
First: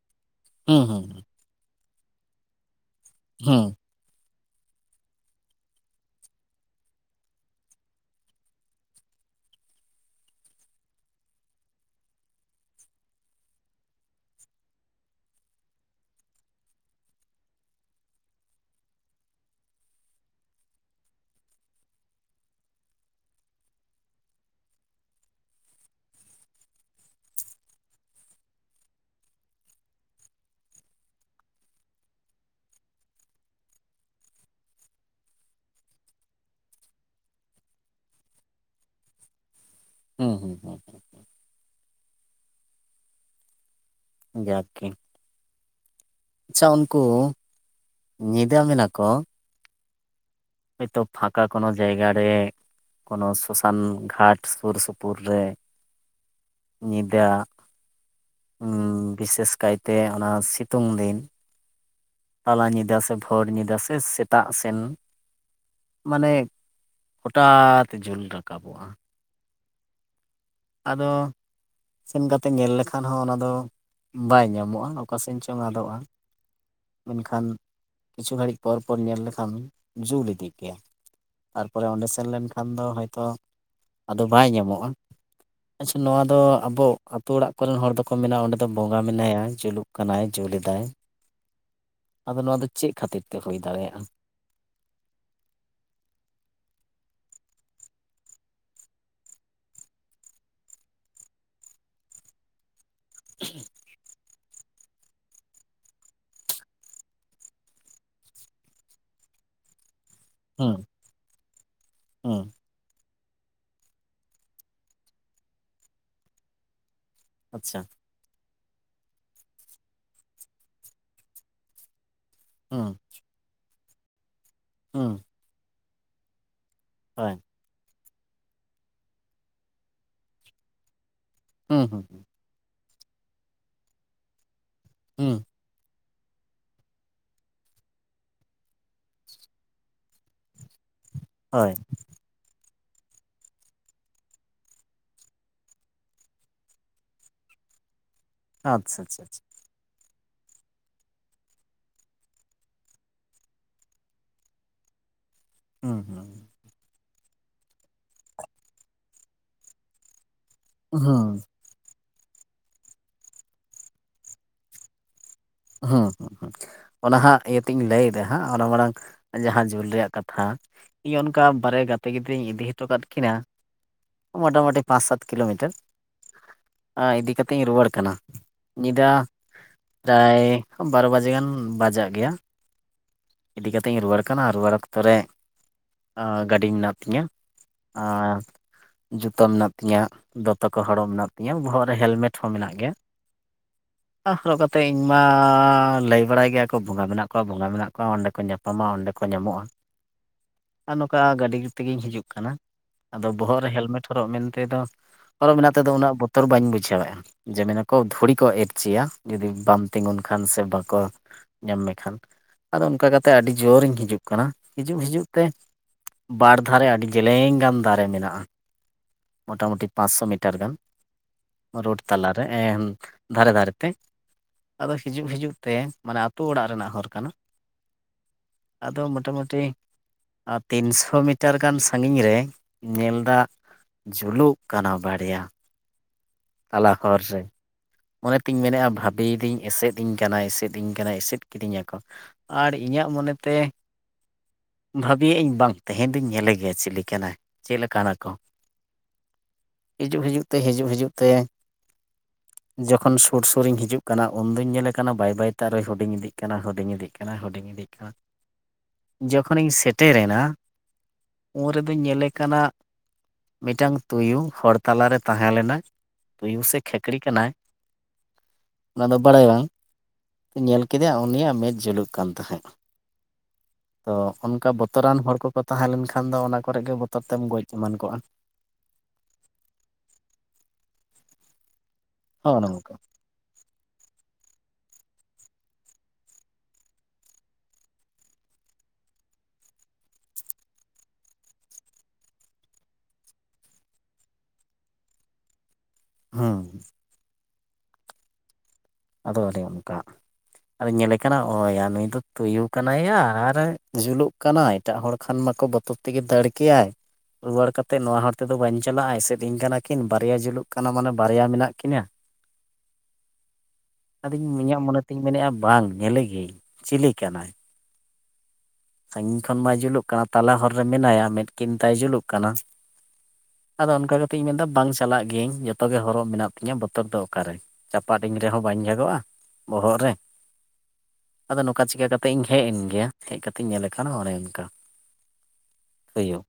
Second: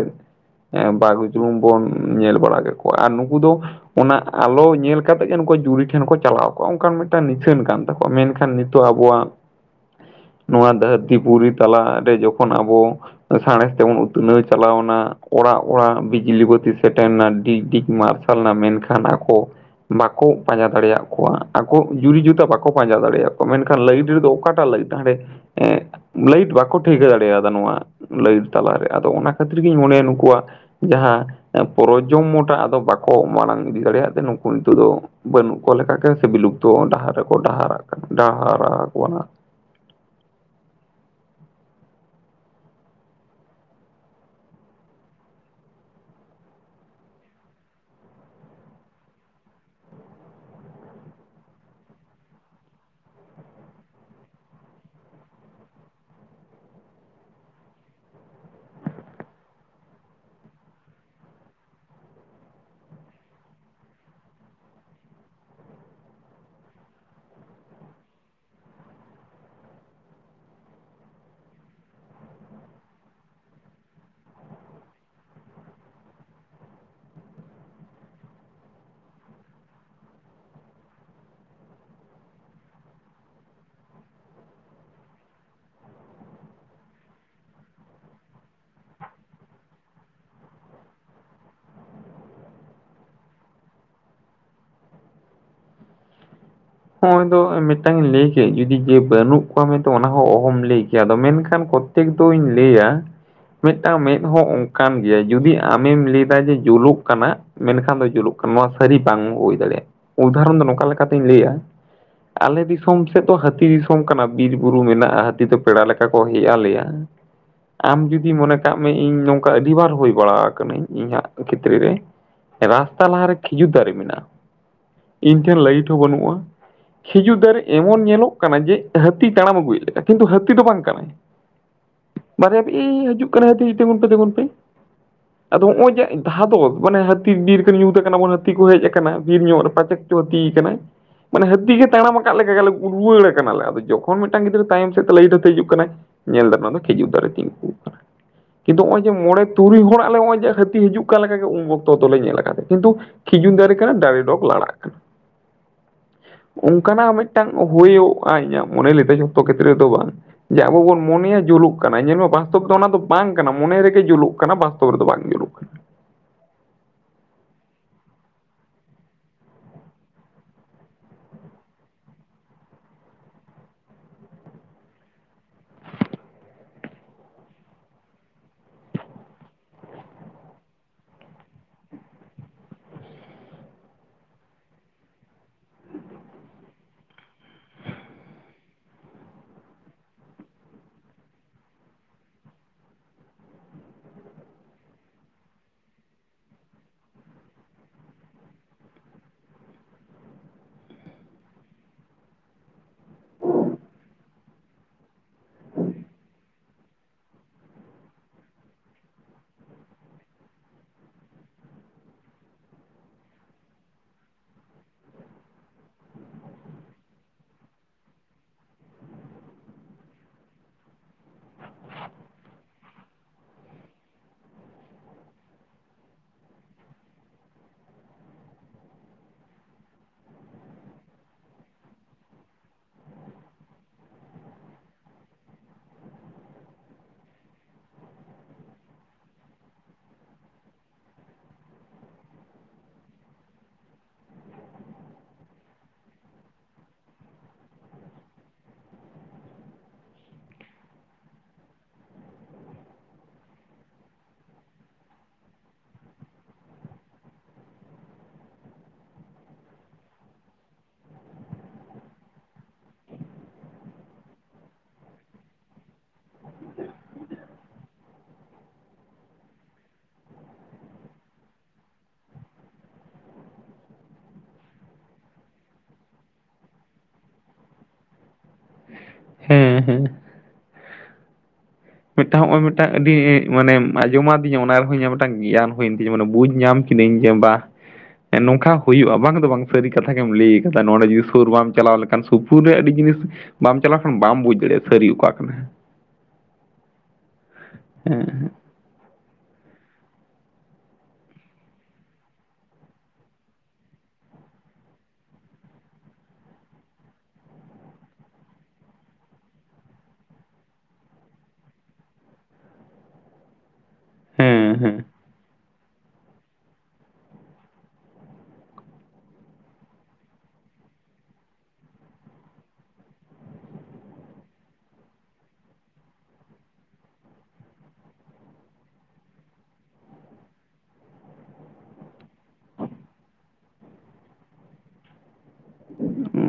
ᱦᱩᱸ ᱦᱮᱸ ᱦᱩᱸ ᱵᱟᱜᱽᱡᱩᱞᱩᱝ ᱵᱚᱱ ᱧᱮᱞ ᱵᱟᱲᱟ ᱠᱟᱜ ᱠᱚᱣᱟ ᱟᱨ ᱱᱩᱠᱩ ᱫᱚ ᱦᱩᱸ ᱚᱱᱟ ᱟᱞᱚ ᱧᱮᱞ ᱠᱟᱛᱮᱫ ᱜᱮ ᱱᱩᱠᱩ ᱡᱩᱨᱤ ᱴᱷᱮᱱ ᱠᱚ ᱪᱟᱞᱟᱣ ᱠᱚᱜᱼᱟ ᱚᱱᱠᱟᱱ ᱢᱤᱫᱴᱟᱝ ᱱᱤᱥᱷᱟᱹᱱ ᱠᱟᱱ ᱛᱟᱠᱚᱣᱟ ᱢᱮᱱᱠᱷᱟᱱ ᱱᱤᱛᱚᱜ ᱟᱵᱚᱣᱟᱜ [inaudible] ᱱᱚᱣᱟ ᱫᱷᱟᱹᱨᱛᱤ ᱯᱩᱨᱤ ᱛᱟᱞᱟᱨᱮ ᱡᱚᱠᱷᱚᱱ ᱟᱵᱚ ᱥᱟᱸᱬᱮᱥ ᱛᱮᱵᱚᱱ ᱩᱛᱱᱟᱹᱣ ᱪᱟᱞᱟᱣᱱᱟ ᱚᱲᱟᱜ ᱚᱲᱟᱜ ᱵᱤ ᱡᱤᱞᱤ ᱵᱟᱹᱛᱤ ᱥᱮᱴᱮᱨᱱᱟ ᱰᱤᱜᱽ ᱰᱤᱜᱽ ᱢᱟᱨᱥᱟᱞ ᱱᱟ ᱢᱮᱱᱠᱷᱟᱱ ᱟᱠᱚ ᱵᱟᱠᱚ ᱯᱟᱸᱡᱟ ᱫᱟᱲᱮᱭᱟᱜ ᱠᱚᱣᱟ, ᱟᱠᱚ ᱡᱩᱨᱤ ᱡᱚᱛᱟᱹ ᱵᱟᱠᱚ ᱯᱟᱸᱡᱟ ᱫᱟᱲᱮᱭᱟ ᱠᱚᱣᱟ ᱢᱮᱱᱠᱷᱟᱱ ᱞᱟᱹᱭᱤᱰ ᱨᱮᱫᱚ ᱚᱠᱟᱴᱟᱜ ᱞᱟᱹᱭᱤᱴ ᱦᱟᱸᱰᱮ ᱮᱸ ᱞᱟᱹᱭᱤᱴ ᱵᱟᱠᱚ ᱴᱷᱟᱹᱭᱠᱟᱹ ᱫᱟᱲᱮᱭᱟᱫᱟ ᱱᱚᱣᱟ ᱞᱟᱹᱭᱤᱴ ᱛᱟᱞᱟᱨᱮ ᱟᱫᱚ ᱚᱱᱟ ᱠᱷᱟᱹᱛᱤᱨ ᱜᱤᱧ ᱢᱚᱱᱮᱭᱟ ᱱᱩᱠᱩᱣᱟᱜ ᱡᱟᱦᱟᱸ ᱯᱚᱨᱚᱡᱚᱢᱢᱚ ᱴᱟᱜ ᱟᱫᱚ ᱵᱟᱠᱚ ᱢᱟᱲᱟᱝ ᱤᱫᱤ ᱫᱟᱲᱮᱭᱟᱜ ᱛᱮ ᱱᱩᱠᱩ ᱱᱤᱛᱚᱜ ᱫᱚ ᱵᱟᱹᱱᱩᱜ ᱠᱚ ᱞᱮᱠᱟ ᱜᱮ ᱥᱮ ᱵᱤᱞᱩᱯᱛᱚ ᱰᱟᱦᱟᱨ ᱨᱮᱠᱚ ᱰᱟᱦᱟᱨᱟᱜ ᱠᱟᱱᱟ ᱰᱟᱦᱟᱨᱟᱣ ᱠᱟᱱᱟ᱾ ᱦᱩᱸ ᱦᱩᱸ ᱦᱩᱸ᱾ ᱡᱟᱠ ᱜᱮ᱾ ᱟᱪᱪᱷᱟ ᱩᱱᱠᱩ ᱧᱤᱫᱟᱹ ᱢᱮᱱᱟ ᱠᱚ, ᱦᱳᱭᱛᱚ ᱯᱷᱟᱠᱟ ᱠᱳᱱᱳ ᱡᱟᱭᱜᱟ ᱨᱮ, ᱠᱳᱱᱳ ᱥᱚᱥᱟᱱ ᱜᱷᱟᱴ ᱥᱩᱨ ᱥᱩᱯᱩᱨ ᱨᱮ, ᱧᱤᱫᱟᱹ ᱩᱸ ᱵᱤᱥᱮᱥ ᱠᱟᱭᱛᱮ ᱚᱱᱟ ᱥᱤᱛᱩᱝ ᱫᱤᱱ᱾ ᱛᱟᱞᱟ ᱧᱤᱫᱟᱹ ᱥᱮ ᱵᱷᱳᱨ ᱧᱤᱫᱟᱹ ᱥᱮ ᱥᱮᱛᱟᱜ ᱥᱮᱱ᱾ ᱢᱟᱱᱮ ᱦᱚᱴᱟᱛ ᱡᱩᱞ ᱨᱟᱠᱟᱵᱚᱜᱼᱟ᱾ ᱟᱫᱚ ᱥᱮᱱ ᱠᱟᱛᱮ ᱧᱮᱞ ᱞᱮᱠᱷᱟᱱ ᱦᱚᱸ ᱚᱱᱟ ᱫᱚ ᱵᱟᱭ ᱧᱟᱢᱚᱜᱼᱟ ᱚᱠᱟ ᱥᱮᱱ ᱪᱚᱝ ᱟᱫᱚᱜᱼᱟ᱾ ᱢᱮᱱᱠᱷᱟᱱ ᱠᱤᱪᱷᱩ ᱜᱷᱟᱹᱲᱤᱡ ᱯᱚᱨ ᱯᱚᱨ ᱧᱮᱞ ᱞᱮᱠᱷᱟᱱ ᱡᱩᱞ ᱤᱫᱤᱜ ᱜᱮᱭᱟ᱾ ᱛᱟᱨᱯᱚᱨᱮ ᱚᱸᱰᱮ ᱥᱮᱱ ᱞᱮᱱᱠᱷᱟᱱ ᱫᱚ ᱦᱚᱭᱛᱚ ᱟᱫᱚ ᱵᱟᱭ ᱧᱟᱢᱚᱜᱼᱟ᱾ ᱟᱪᱪᱷᱟ ᱱᱚᱣᱟ ᱫᱚ ᱟᱵᱚ ᱟᱛᱩ ᱚᱲᱟᱜ ᱠᱚᱨᱮᱱ ᱦᱚᱲ ᱫᱚᱠᱚ ᱢᱮᱱᱟ ᱚᱸᱰᱮ ᱫᱚ ᱵᱚᱸᱜᱟ ᱢᱮᱱᱟᱭᱟ ᱡᱩᱞᱩᱜ ᱠᱟᱱᱟᱭ ᱡᱩᱞᱫᱟᱭ, ᱟᱫᱚ ᱱᱚᱣᱟ ᱫᱚ ᱪᱮᱫ ᱠᱷᱟᱹᱛᱤᱨ ᱛᱮ ᱦᱩᱭ ᱫᱟᱲᱮᱭᱟᱜᱼᱟ? ᱦᱚᱸᱜᱼᱚᱭ ᱫᱚ ᱢᱤᱫᱴᱟᱝ ᱤᱧ ᱞᱟᱹᱭ ᱠᱮᱫ ᱡᱩᱫᱤ ᱡᱮ ᱵᱟᱹᱱᱩᱜ ᱠᱚᱣᱟ ᱢᱮᱱᱛᱮ ᱚᱱᱟ ᱦᱚᱸ ᱚᱦᱚᱢ ᱞᱟᱹᱭ ᱠᱮᱭᱟ ᱟᱫᱚ ᱢᱮᱱᱠᱷᱟᱱ ᱠᱚ ᱛᱮᱠ ᱫᱩᱧ ᱞᱟᱹᱭᱟ ᱢᱤᱫᱴᱟᱝ ᱢᱮᱫ ᱦᱚᱸ ᱚ ᱠᱟᱱ ᱜᱮᱭᱟ ᱡᱩᱫᱤ ᱟᱢᱮᱢ ᱞᱟᱹᱭᱫᱟ ᱡᱮ ᱡᱩᱞᱩᱜ ᱠᱟᱱᱟᱼᱼ ᱢᱮᱱᱠᱷᱟᱱ ᱫᱚ ᱡᱩᱞᱩᱜ ᱠᱟᱱᱟ ᱱᱚᱣᱟ ᱥᱟᱹᱨᱤ ᱵᱟᱝ ᱦᱩᱭ ᱫᱟᱲᱮᱭᱟᱜᱼᱟ᱾ ᱩᱫᱟᱦᱚᱨᱚᱱ ᱫᱚ ᱱᱚᱝᱠᱟ ᱦᱩᱸ ᱞᱮᱠᱟᱛᱤᱧ ᱞᱟᱹᱭᱟ ᱦᱩᱸ ᱟᱞᱮ ᱫᱤᱥᱚᱢ ᱥᱮᱫ ᱫᱚ ᱦᱟᱹᱛᱤ ᱫᱤᱥᱚᱢ ᱠᱟᱱᱟ ᱵᱤᱨ ᱵᱩᱨᱩ ᱢᱮᱱᱟᱜᱼᱟ ᱦᱟᱹᱛᱤ ᱫᱚ ᱯᱮᱲᱟ ᱞᱮᱠᱟ ᱠᱚ ᱦᱮᱡ ᱟᱞᱮᱭᱟ᱾ ᱟᱪᱪᱷᱟ᱾ ᱟᱢ ᱡᱩᱫᱤ ᱢᱚᱱᱮ ᱠᱟᱜ ᱢᱮ ᱤᱧ ᱱᱚᱝᱠᱟ ᱟᱹᱰᱤᱵᱟᱨ ᱦᱩᱭ ᱵᱟᱲᱟ ᱠᱟᱹᱱᱟᱹᱧ ᱤᱧᱟᱹᱜ ᱠᱷᱮᱛᱨᱮ ᱨᱮ᱾ ᱨᱟᱥᱛᱟ ᱞᱟᱦᱟ ᱨᱮ ᱠᱷᱤᱡᱩᱨ ᱫᱟᱨᱮ ᱢᱮᱱᱟᱜᱼᱟ, ᱦᱮᱸ᱾ ᱤᱧ ᱴᱷᱮᱱ ᱞᱟᱹᱭᱤᱴ ᱦᱚᱸ ᱵᱟᱹᱱᱩᱜᱼᱟ, ᱠᱷᱤᱡᱩᱨ ᱫᱟᱨᱮ ᱮᱢᱚᱱ ᱧᱮᱞᱚᱜ ᱠᱟᱱᱟ ᱡᱮ ᱦᱟᱹᱛᱤ ᱛᱟᱲᱟᱢ ᱟᱹᱜᱩ ᱭᱮᱫ ᱞᱮᱠᱟ ᱠᱤᱱᱛᱩ ᱦᱟᱹᱛᱤ ᱫᱚ ᱵᱟᱝ ᱠᱟᱱᱟᱭ᱾ ᱦᱩᱸ ᱦᱩᱸ ᱦᱩᱸ᱾ ᱵᱟᱨᱭᱟ ᱮᱭ ᱦᱤᱡᱩᱜ ᱠᱟᱱᱟᱭ ᱦᱟᱹᱛᱤ ᱛᱮᱸᱜᱳᱱ ᱯᱮ ᱛᱮᱸᱜᱳᱱ ᱯᱮ᱾ ᱦᱩᱸ᱾ ᱟᱫᱚ ᱦᱚᱸᱜᱼᱚᱭ ᱡᱮ ᱫᱷᱟᱫᱚᱥ ᱢᱟᱱᱮ ᱦᱟᱹᱛᱤ ᱵᱤᱨ ᱛᱮ ᱧᱩᱛ ᱠᱟᱱᱟ ᱵᱚᱱ ᱦᱟᱹᱛᱤ ᱠᱚ ᱦᱮᱡ ᱟᱠᱟᱱᱟ ᱵᱤᱨ ᱧᱚᱜ ᱨᱮ ᱯᱟᱪᱮᱫ ᱠᱚ ᱦᱟᱹᱛᱤ ᱠᱟᱱᱟᱭ᱾ ᱢᱟᱱᱮ ᱦᱳᱭ ᱦᱟᱹᱛᱤ ᱜᱮ ᱛᱟᱲᱟᱢ ᱟᱠᱟᱫ ᱞᱮᱠᱟ ᱟᱞᱮ ᱨᱩᱣᱟᱹᱲ ᱠᱟᱱᱟ ᱞᱮ ᱟᱫᱚ ᱡᱚᱠᱷᱚᱱ ᱢᱤᱫᱴᱟᱝ ᱜᱤᱫᱽᱨᱟᱹ ᱛᱟᱭᱚᱢ ᱥᱮᱫ ᱛᱮ ᱞᱟᱭᱤᱴ ᱟᱛᱮ ᱦᱤᱡᱩᱜ ᱠᱟᱱᱟᱭ ᱧᱮᱞ ᱫᱟᱞᱮ ᱚᱱᱟ ᱫᱚ ᱠᱷᱤᱡᱩᱨ ᱫᱟᱨᱮ ᱛᱤᱸᱜᱩᱣ ᱠᱟᱱᱟ ᱠᱤᱱᱛᱩ ᱚᱜ-ᱚᱭ ᱟᱪᱪᱷᱟ ᱡᱮ ᱟᱪᱪᱷᱟ ᱢᱚᱬᱮ ᱟᱪᱪᱷᱟ ᱛᱩᱨᱩᱭ ᱦᱚᱲᱟᱜ ᱞᱮ ᱱᱚᱜ-ᱚᱭ ᱡᱮ ᱦᱟᱹᱛᱤ ᱦᱤᱡᱩᱜ ᱠᱟᱱ ᱞᱮᱠᱟᱜ ᱜᱮ ᱩᱱ ᱵᱚᱠᱛᱚ ᱫᱚᱞᱮ ᱧᱮᱞ ᱟᱠᱟᱫ ᱠᱤᱱᱛᱩ ᱠᱷᱤᱡᱩᱨ ᱫᱟᱨᱮ ᱠᱟᱱᱟ ᱫᱟᱨᱮ ᱰᱚᱜᱽ ᱞᱟᱲᱟᱜ ᱠᱟᱱᱟ᱾ ᱦᱩᱸ ᱦᱩᱸ ᱚᱝᱠᱟ ᱱᱟᱜ ᱢᱮᱜᱴᱟᱝ ᱦᱳᱭᱳᱜ-ᱟ ᱤᱧᱟᱹᱜ ᱢᱚᱱᱮ ᱞᱤᱫᱟᱭ ᱡᱷᱚᱛᱚ ᱠᱷᱮᱛᱨᱮ ᱫᱚ ᱵᱟᱝ, ᱡᱮ ᱟᱵᱚ ᱵᱚᱱ ᱦᱩᱸ ᱢᱚᱱᱮᱭᱟ ᱡᱩᱞᱩᱜ ᱠᱟᱱᱟ ᱧᱮᱞ ᱢᱮ ᱵᱟᱥᱛᱚᱵ ᱫᱚ ᱚᱱᱟ ᱫᱚ ᱵᱟᱝ ᱠᱟᱱᱟ ᱢᱚᱱᱮ ᱨᱮᱜᱮ ᱡᱩᱞᱩᱜ ᱠᱟᱱᱟ ᱵᱟᱥᱛᱚᱵ ᱨᱮᱫᱚ ᱵᱟᱝ ᱡᱩᱞᱩᱜ ᱠᱟᱱᱟ ᱦᱚᱸ ᱦᱚᱸ ᱦᱚᱸ ᱚᱱᱟ ᱦᱟᱸᱜ ᱤᱭᱟᱹᱛᱤᱧ ᱞᱟᱹᱭ ᱫᱟ ᱦᱟᱸᱜ ᱚᱱᱟ ᱢᱟᱲᱟᱝ ᱡᱟᱦᱟᱸ ᱡᱩᱞ ᱨᱮᱭᱟᱜ ᱠᱟᱛᱷᱟ ᱤᱧ ᱚᱱᱠᱟ ᱵᱟᱨᱭᱟ ᱜᱟᱛᱮ ᱜᱤᱫᱽᱨᱟᱹᱧ ᱤᱫᱤ ᱦᱚᱴᱚ ᱠᱟᱫ ᱠᱤᱱᱟ ᱢᱳᱴᱟᱢᱳᱴᱤ ᱯᱟᱸᱪ ᱥᱟᱛ ᱠᱤᱞᱳᱢᱤᱴᱟᱨ ᱟ ᱤᱫᱤ ᱠᱟᱛᱮ ᱤᱧ ᱨᱩᱣᱟᱹᱲ ᱠᱟᱱᱟ ᱧᱤᱫᱟ ᱯᱨᱟᱭ ᱵᱟᱨᱚ ᱵᱟᱡᱮ ᱜᱟᱱ ᱵᱟᱡᱟᱜ ᱜᱮᱭᱟ ᱤᱫᱤ ᱠᱟᱛᱮᱧ ᱨᱩᱣᱟᱹᱲ ᱠᱟᱱᱟ ᱟᱨ ᱨᱩᱣᱟᱹᱲ ᱚᱠᱛᱚ ᱨᱮ ᱟᱸ ᱜᱟᱹᱰᱤ ᱢᱮᱱᱟᱜ ᱛᱤᱧᱟᱹ ᱟᱸ ᱡᱩᱛᱟᱹ ᱢᱮᱱᱟᱜ ᱛᱤᱧᱟ ᱫᱚᱛᱚ ᱠᱚ ᱦᱚᱲᱚ ᱢᱮᱱᱟᱜ ᱛᱤᱧᱟᱹ ᱵᱚᱦᱚᱜ ᱨᱮ ᱦᱮᱞᱢᱮᱴ ᱦᱚᱸ ᱢᱮᱱᱟᱜ ᱜᱮᱭᱟ, ᱟᱱᱟ ᱦᱚᱨᱚᱜ ᱠᱟᱛᱮ ᱛᱮ ᱤᱧ ᱢᱟ ᱞᱟᱹᱭ ᱵᱟᱲᱟᱭ ᱜᱮᱭᱟ ᱠᱚ ᱵᱚᱸᱜᱟ ᱢᱮᱱᱟᱜ ᱠᱚᱣᱟ ᱵᱚᱸᱜᱟ ᱢᱮᱱᱟᱜ ᱠᱚᱣᱟ ᱚᱸᱰᱮ ᱠᱚ ᱧᱟᱯᱟᱢᱟ ᱚᱸᱰᱮ ᱠᱚ ᱧᱟᱢᱚᱜ-ᱟ, ᱟᱨ ᱱᱚᱠᱟ ᱜᱟᱹᱰᱤ ᱛᱤᱜᱤᱧ ᱦᱤᱡᱩᱜ ᱠᱟᱱᱟ, ᱟᱫᱚ ᱵᱚᱦᱚᱜ ᱨᱮ ᱦᱮᱞᱢᱮᱴ ᱦᱚᱨᱚᱜ ᱢᱮᱱ ᱛᱮᱫᱚ, ᱦᱚᱨᱚ ᱢᱮᱱᱟᱜ ᱛᱮᱫᱚ ᱩᱱᱟᱹᱜ ᱵᱚᱛᱚᱨ ᱵᱟᱹᱧ ᱵᱩᱡᱷᱟᱹᱣᱮᱜ-ᱟ ᱡᱮ ᱢᱮᱱ ᱟᱠᱚ ᱫᱷᱩᱲᱤ ᱠᱚ ᱮᱨᱪᱤᱭᱟ, ᱡᱩᱫᱤ ᱵᱟᱢ ᱛᱤᱸᱜᱩᱱ ᱠᱷᱟᱱ ᱥᱮ ᱵᱟᱠᱚ ᱧᱟᱢ ᱢᱮᱠᱷᱟᱱ, ᱟᱫᱚ ᱚᱱᱠᱟ ᱠᱟᱛᱮᱜ ᱟᱹᱰᱤ ᱡᱳᱨ ᱤᱧ ᱦᱤᱡᱩᱜ ᱠᱟᱱᱟ ᱦᱤᱡᱩᱜ ᱦᱤᱡᱩᱜ ᱛᱮ ᱵᱟᱨ ᱫᱷᱟᱨᱮ ᱟᱹᱰᱤ ᱡᱮᱞᱮᱧ ᱜᱟᱱ ᱫᱟᱨᱮ ᱢᱮᱱᱟᱜ-ᱟ, ᱢᱳᱴᱟ ᱢᱩᱴᱤ ᱯᱟᱸᱥᱥᱳ ᱢᱤᱴᱟᱨ ᱜᱟᱱ, ᱨᱳᱰ ᱛᱟᱞᱟᱨᱮ ᱮᱱ ᱫᱷᱟᱨᱮ ᱫᱷᱟᱨᱮ ᱛᱮ, ᱟᱫᱚ ᱦᱤᱡᱩᱜ ᱦᱤᱡᱩᱜ ᱛᱮ ᱢᱟᱱᱮ ᱟᱹᱛᱳ ᱚᱲᱟᱜ ᱨᱮᱱᱟᱜ ᱦᱚᱨ ᱠᱟᱱᱟ, ᱟᱫᱚ ᱢᱳᱴᱟ ᱢᱩᱴᱤ ᱟᱨ ᱛᱤᱱᱥᱚ ᱢᱤᱴᱟᱨ ᱜᱟᱱ ᱥᱟᱺᱜᱤᱧ ᱨᱮ ᱧᱮᱞ ᱫᱟᱜ ᱡᱩᱞᱩᱜ ᱠᱟᱱᱟ ᱵᱟᱨᱭᱟ ᱛᱟᱞᱟ ᱦᱚᱨ ᱨᱮ, ᱢᱚᱱᱮ ᱛᱤᱧ ᱢᱮᱱᱮᱜ-ᱟ ᱵᱷᱟᱹᱵᱤᱭᱮᱫᱤᱧ ᱮᱥᱮᱫ ᱤᱧ ᱠᱟᱱᱟᱭ ᱮᱥᱮᱫ ᱤᱧ ᱠᱟᱱᱟᱭ ᱮᱥᱮᱫ ᱠᱤᱫᱤᱧᱟ ᱠᱚ, ᱟᱲ ᱤᱧᱟᱜ ᱢᱚᱱᱮ ᱛᱮ ᱵᱷᱟᱹᱵᱤᱭᱮᱜ ᱤᱧ ᱵᱟᱝ ᱛᱮᱦᱮᱧ ᱫᱩᱧ ᱧᱮᱞᱮ ᱜᱮᱭᱟ ᱪᱤᱞᱤ ᱠᱟᱱᱟᱭ ᱪᱮᱜ ᱞᱮᱠᱟ ᱱᱟᱠᱚ ᱦᱤᱡᱩᱜ ᱦᱤᱡᱩᱜ ᱛᱮ ᱦᱤᱡᱩᱜ ᱦᱤᱡᱩᱜ ᱛᱮ ᱡᱚᱠᱷᱚᱱ ᱥᱩᱨ ᱥᱩᱨᱤᱧ ᱦᱤᱡᱩᱜ ᱠᱟᱱᱟ ᱩᱱᱫᱩᱧ ᱧᱮᱞᱮ ᱠᱟᱱᱟ ᱵᱟᱭ ᱵᱟᱭ ᱛᱮ ᱟᱨᱚ ᱦᱩᱰᱤᱧ ᱤᱫᱤᱜ ᱠᱟᱱᱟ ᱦᱩᱰᱤᱧ ᱤᱫᱤᱜ ᱠᱟᱱᱟ ᱦᱩᱰᱤᱧ ᱤᱫᱤᱜ ᱡᱚᱠᱷᱚᱱ ᱱᱤᱧ ᱥᱮᱴᱮᱨᱱᱟ ᱩᱱ ᱨᱮᱫᱩᱧ ᱧᱮᱞᱮ ᱠᱟᱱᱟ ᱢᱤᱜᱴᱟᱝ ᱛᱩᱭᱩ ᱦᱚᱲ ᱛᱟᱞᱟᱨᱮ ᱛᱟᱦᱮᱸ ᱞᱮᱱᱟᱭ ᱛᱩᱭᱩ ᱥᱮ ᱠᱷᱮᱠᱲᱤ ᱠᱟᱱᱟᱭ ᱚᱱᱟ ᱫᱚ ᱵᱟᱲᱟᱭ ᱵᱟᱝ ᱧᱮᱞ ᱠᱮᱫᱮᱭᱟ ᱩᱱᱤᱭᱟᱜ ᱢᱮᱫ ᱡᱩᱞᱩᱜ ᱠᱟᱱ ᱛᱟᱦᱮᱸᱫ᱾ [inaudible] ᱛᱚ ᱚᱱᱠᱟ ᱵᱚᱛᱚᱨᱟᱱ ᱦᱚᱲ ᱠᱚᱠᱚ ᱛᱟᱦᱮᱸ ᱞᱮᱱᱠᱷᱟᱱ ᱫᱚ ᱚᱱᱟ ᱠᱚᱨᱮ ᱜᱮ ᱵᱚᱛᱚᱨ ᱛᱮᱢ ᱜᱚᱡ ᱮᱢᱟᱱ ᱠᱚᱜ-ᱟ᱾ ᱦᱮᱸ ᱦᱮᱸ ᱢᱤᱜᱴᱟᱝ ᱦᱚᱸᱜᱼᱚ ᱦᱚᱸᱜ-ᱚᱭ ᱢᱤᱜᱴᱟᱝ ᱱᱚᱝᱠᱟ ᱟᱹᱰᱤ ᱢᱟᱱᱮ ᱟᱸᱡᱚᱢᱟᱫᱤᱧᱟ ᱚᱱᱟ ᱨᱮᱦᱚᱸ ᱤᱧᱟᱹᱜ ᱢᱮᱜᱴᱟᱝ ᱜᱮᱭᱟᱱ ᱦᱩᱭᱮᱱ ᱛᱤᱧᱟᱹ ᱢᱟᱱᱮ ᱵᱩᱡᱽ ᱧᱟᱢ ᱠᱤᱫᱤᱧ ᱡᱮ ᱵᱟ ᱱᱚᱝᱠᱷᱟ ᱦᱩᱭᱩᱜ-ᱟ ᱵᱟᱝ ᱫᱚ ᱵᱟᱝ ᱥᱟᱹᱨᱤ ᱠᱟᱛᱷᱟ ᱜᱮᱢ ᱞᱟᱹᱭ ᱠᱟᱫᱟ ᱱᱚᱰᱮ ᱡᱩᱫᱤ ᱥᱩᱨ ᱵᱟᱢ ᱪᱟᱞᱟᱣ ᱞᱮᱠᱷᱟᱱ ᱥᱩᱯᱩᱨ ᱨᱮ ᱟᱹᱰᱤ ᱡᱤᱱᱤᱥ ᱵᱟᱢ ᱪᱟᱞᱟᱣ ᱠᱷᱟᱱ ᱵᱟᱢ ᱵᱩᱡᱽ ᱫᱟᱲᱮᱜ-ᱟ ᱥᱟᱹᱨᱤ ᱚᱠᱟ ᱠᱟᱱᱟ᱾ ᱦᱚᱸ ᱮ ᱦᱮᱸ ᱟᱫᱚ ᱟᱫᱚ ᱚᱱᱠᱟ ᱟᱨᱮᱧ ᱧᱮᱞᱮ ᱠᱟᱱᱟ ᱳ ᱭᱟ ᱱᱩᱭ ᱫᱚ ᱛᱩᱭᱩ ᱠᱟᱱᱟᱭ ᱭᱟ ᱟᱨᱮ ᱡᱩᱞᱩᱜ ᱠᱟᱱᱟᱭ ᱾ ᱮᱴᱟᱜ ᱦᱚᱲ ᱠᱷᱟᱱ ᱢᱟᱛᱚ ᱵᱚᱛᱚᱨ ᱛᱮᱜᱮ ᱫᱟᱹᱲ ᱠᱮᱭᱟᱭ᱾ ᱨᱩᱣᱟᱹᱲ ᱠᱟ ᱠᱟᱛᱮᱫ ᱱᱚᱣᱟ ᱦᱚᱨ ᱛᱮᱫᱚ ᱵᱟᱹᱧ ᱪᱟᱞᱟᱜ-ᱟ ᱮᱥᱮᱫ ᱟᱹᱧ ᱠᱟᱱᱟ ᱠᱤᱱ, ᱵᱟᱨᱭᱟ ᱡᱩᱞᱩᱜ ᱠᱟᱱᱟ ᱢᱟᱱᱮ ᱵᱟᱨᱭᱟ ᱢᱮᱱᱟᱜ ᱠᱤᱱᱟ᱾ ᱟᱫᱚᱧ ᱦᱮᱸ ᱤᱧᱟᱹᱜ ᱦᱮᱸ ᱢᱚᱱᱮᱛᱮᱧ ᱢᱮᱱᱮᱫ-ᱟ, ᱵᱟᱝ ᱧᱮᱞᱮ ᱜᱮᱧ ᱪᱤᱞᱤ ᱠᱟᱱᱟᱭ? ᱥᱟᱺᱜᱤᱧ ᱠᱷᱚᱱ ᱢᱟᱭ ᱡᱩᱞᱩᱜ ᱠᱟᱱᱟ ᱛᱟᱞᱟ ᱦᱚᱨ ᱨᱮ ᱢᱮᱱᱟᱭᱟ ᱢᱮᱫ ᱠᱤᱱ ᱛᱟᱭ ᱡᱩᱞᱩᱜ ᱠᱟᱱᱟ᱾ ᱟᱫᱚ ᱚᱱᱠᱟ ᱠᱟᱛᱮ ᱤᱧ ᱢᱮᱱ ᱮᱫᱟ ᱵᱟᱝ ᱪᱟᱞᱟᱜ ᱜᱤᱭᱟᱹᱧ, ᱡᱚᱛᱚ ᱜᱮ ᱦᱚᱨᱚᱜ ᱢᱮᱱᱟᱜ ᱛᱤᱧᱟ ᱵᱚᱛᱚᱨ ᱫᱚ ᱚᱠᱟᱨᱮ? ᱪᱟᱯᱟᱫ ᱤᱧ ᱨᱮᱦᱚᱸ ᱵᱟᱹᱧ ᱡᱟᱜᱚᱜ-ᱟ ᱵᱚᱦᱚᱜ ᱨᱮ᱾ [inaudible] ᱟᱫᱚ ᱱᱚᱝᱠᱟ ᱪᱤᱠᱟ ᱠᱟᱛᱮᱜ ᱤᱧ ᱦᱮᱡ ᱮᱱ ᱜᱮᱭᱟ ᱾ ᱦᱮᱡ ᱠᱟ ᱛᱤᱧ ᱧᱮᱞᱮ ᱠᱟᱱᱟ ᱚᱱᱮ ᱚᱱᱠᱟ ᱾ [inaudible] ᱦᱩᱭᱩᱜ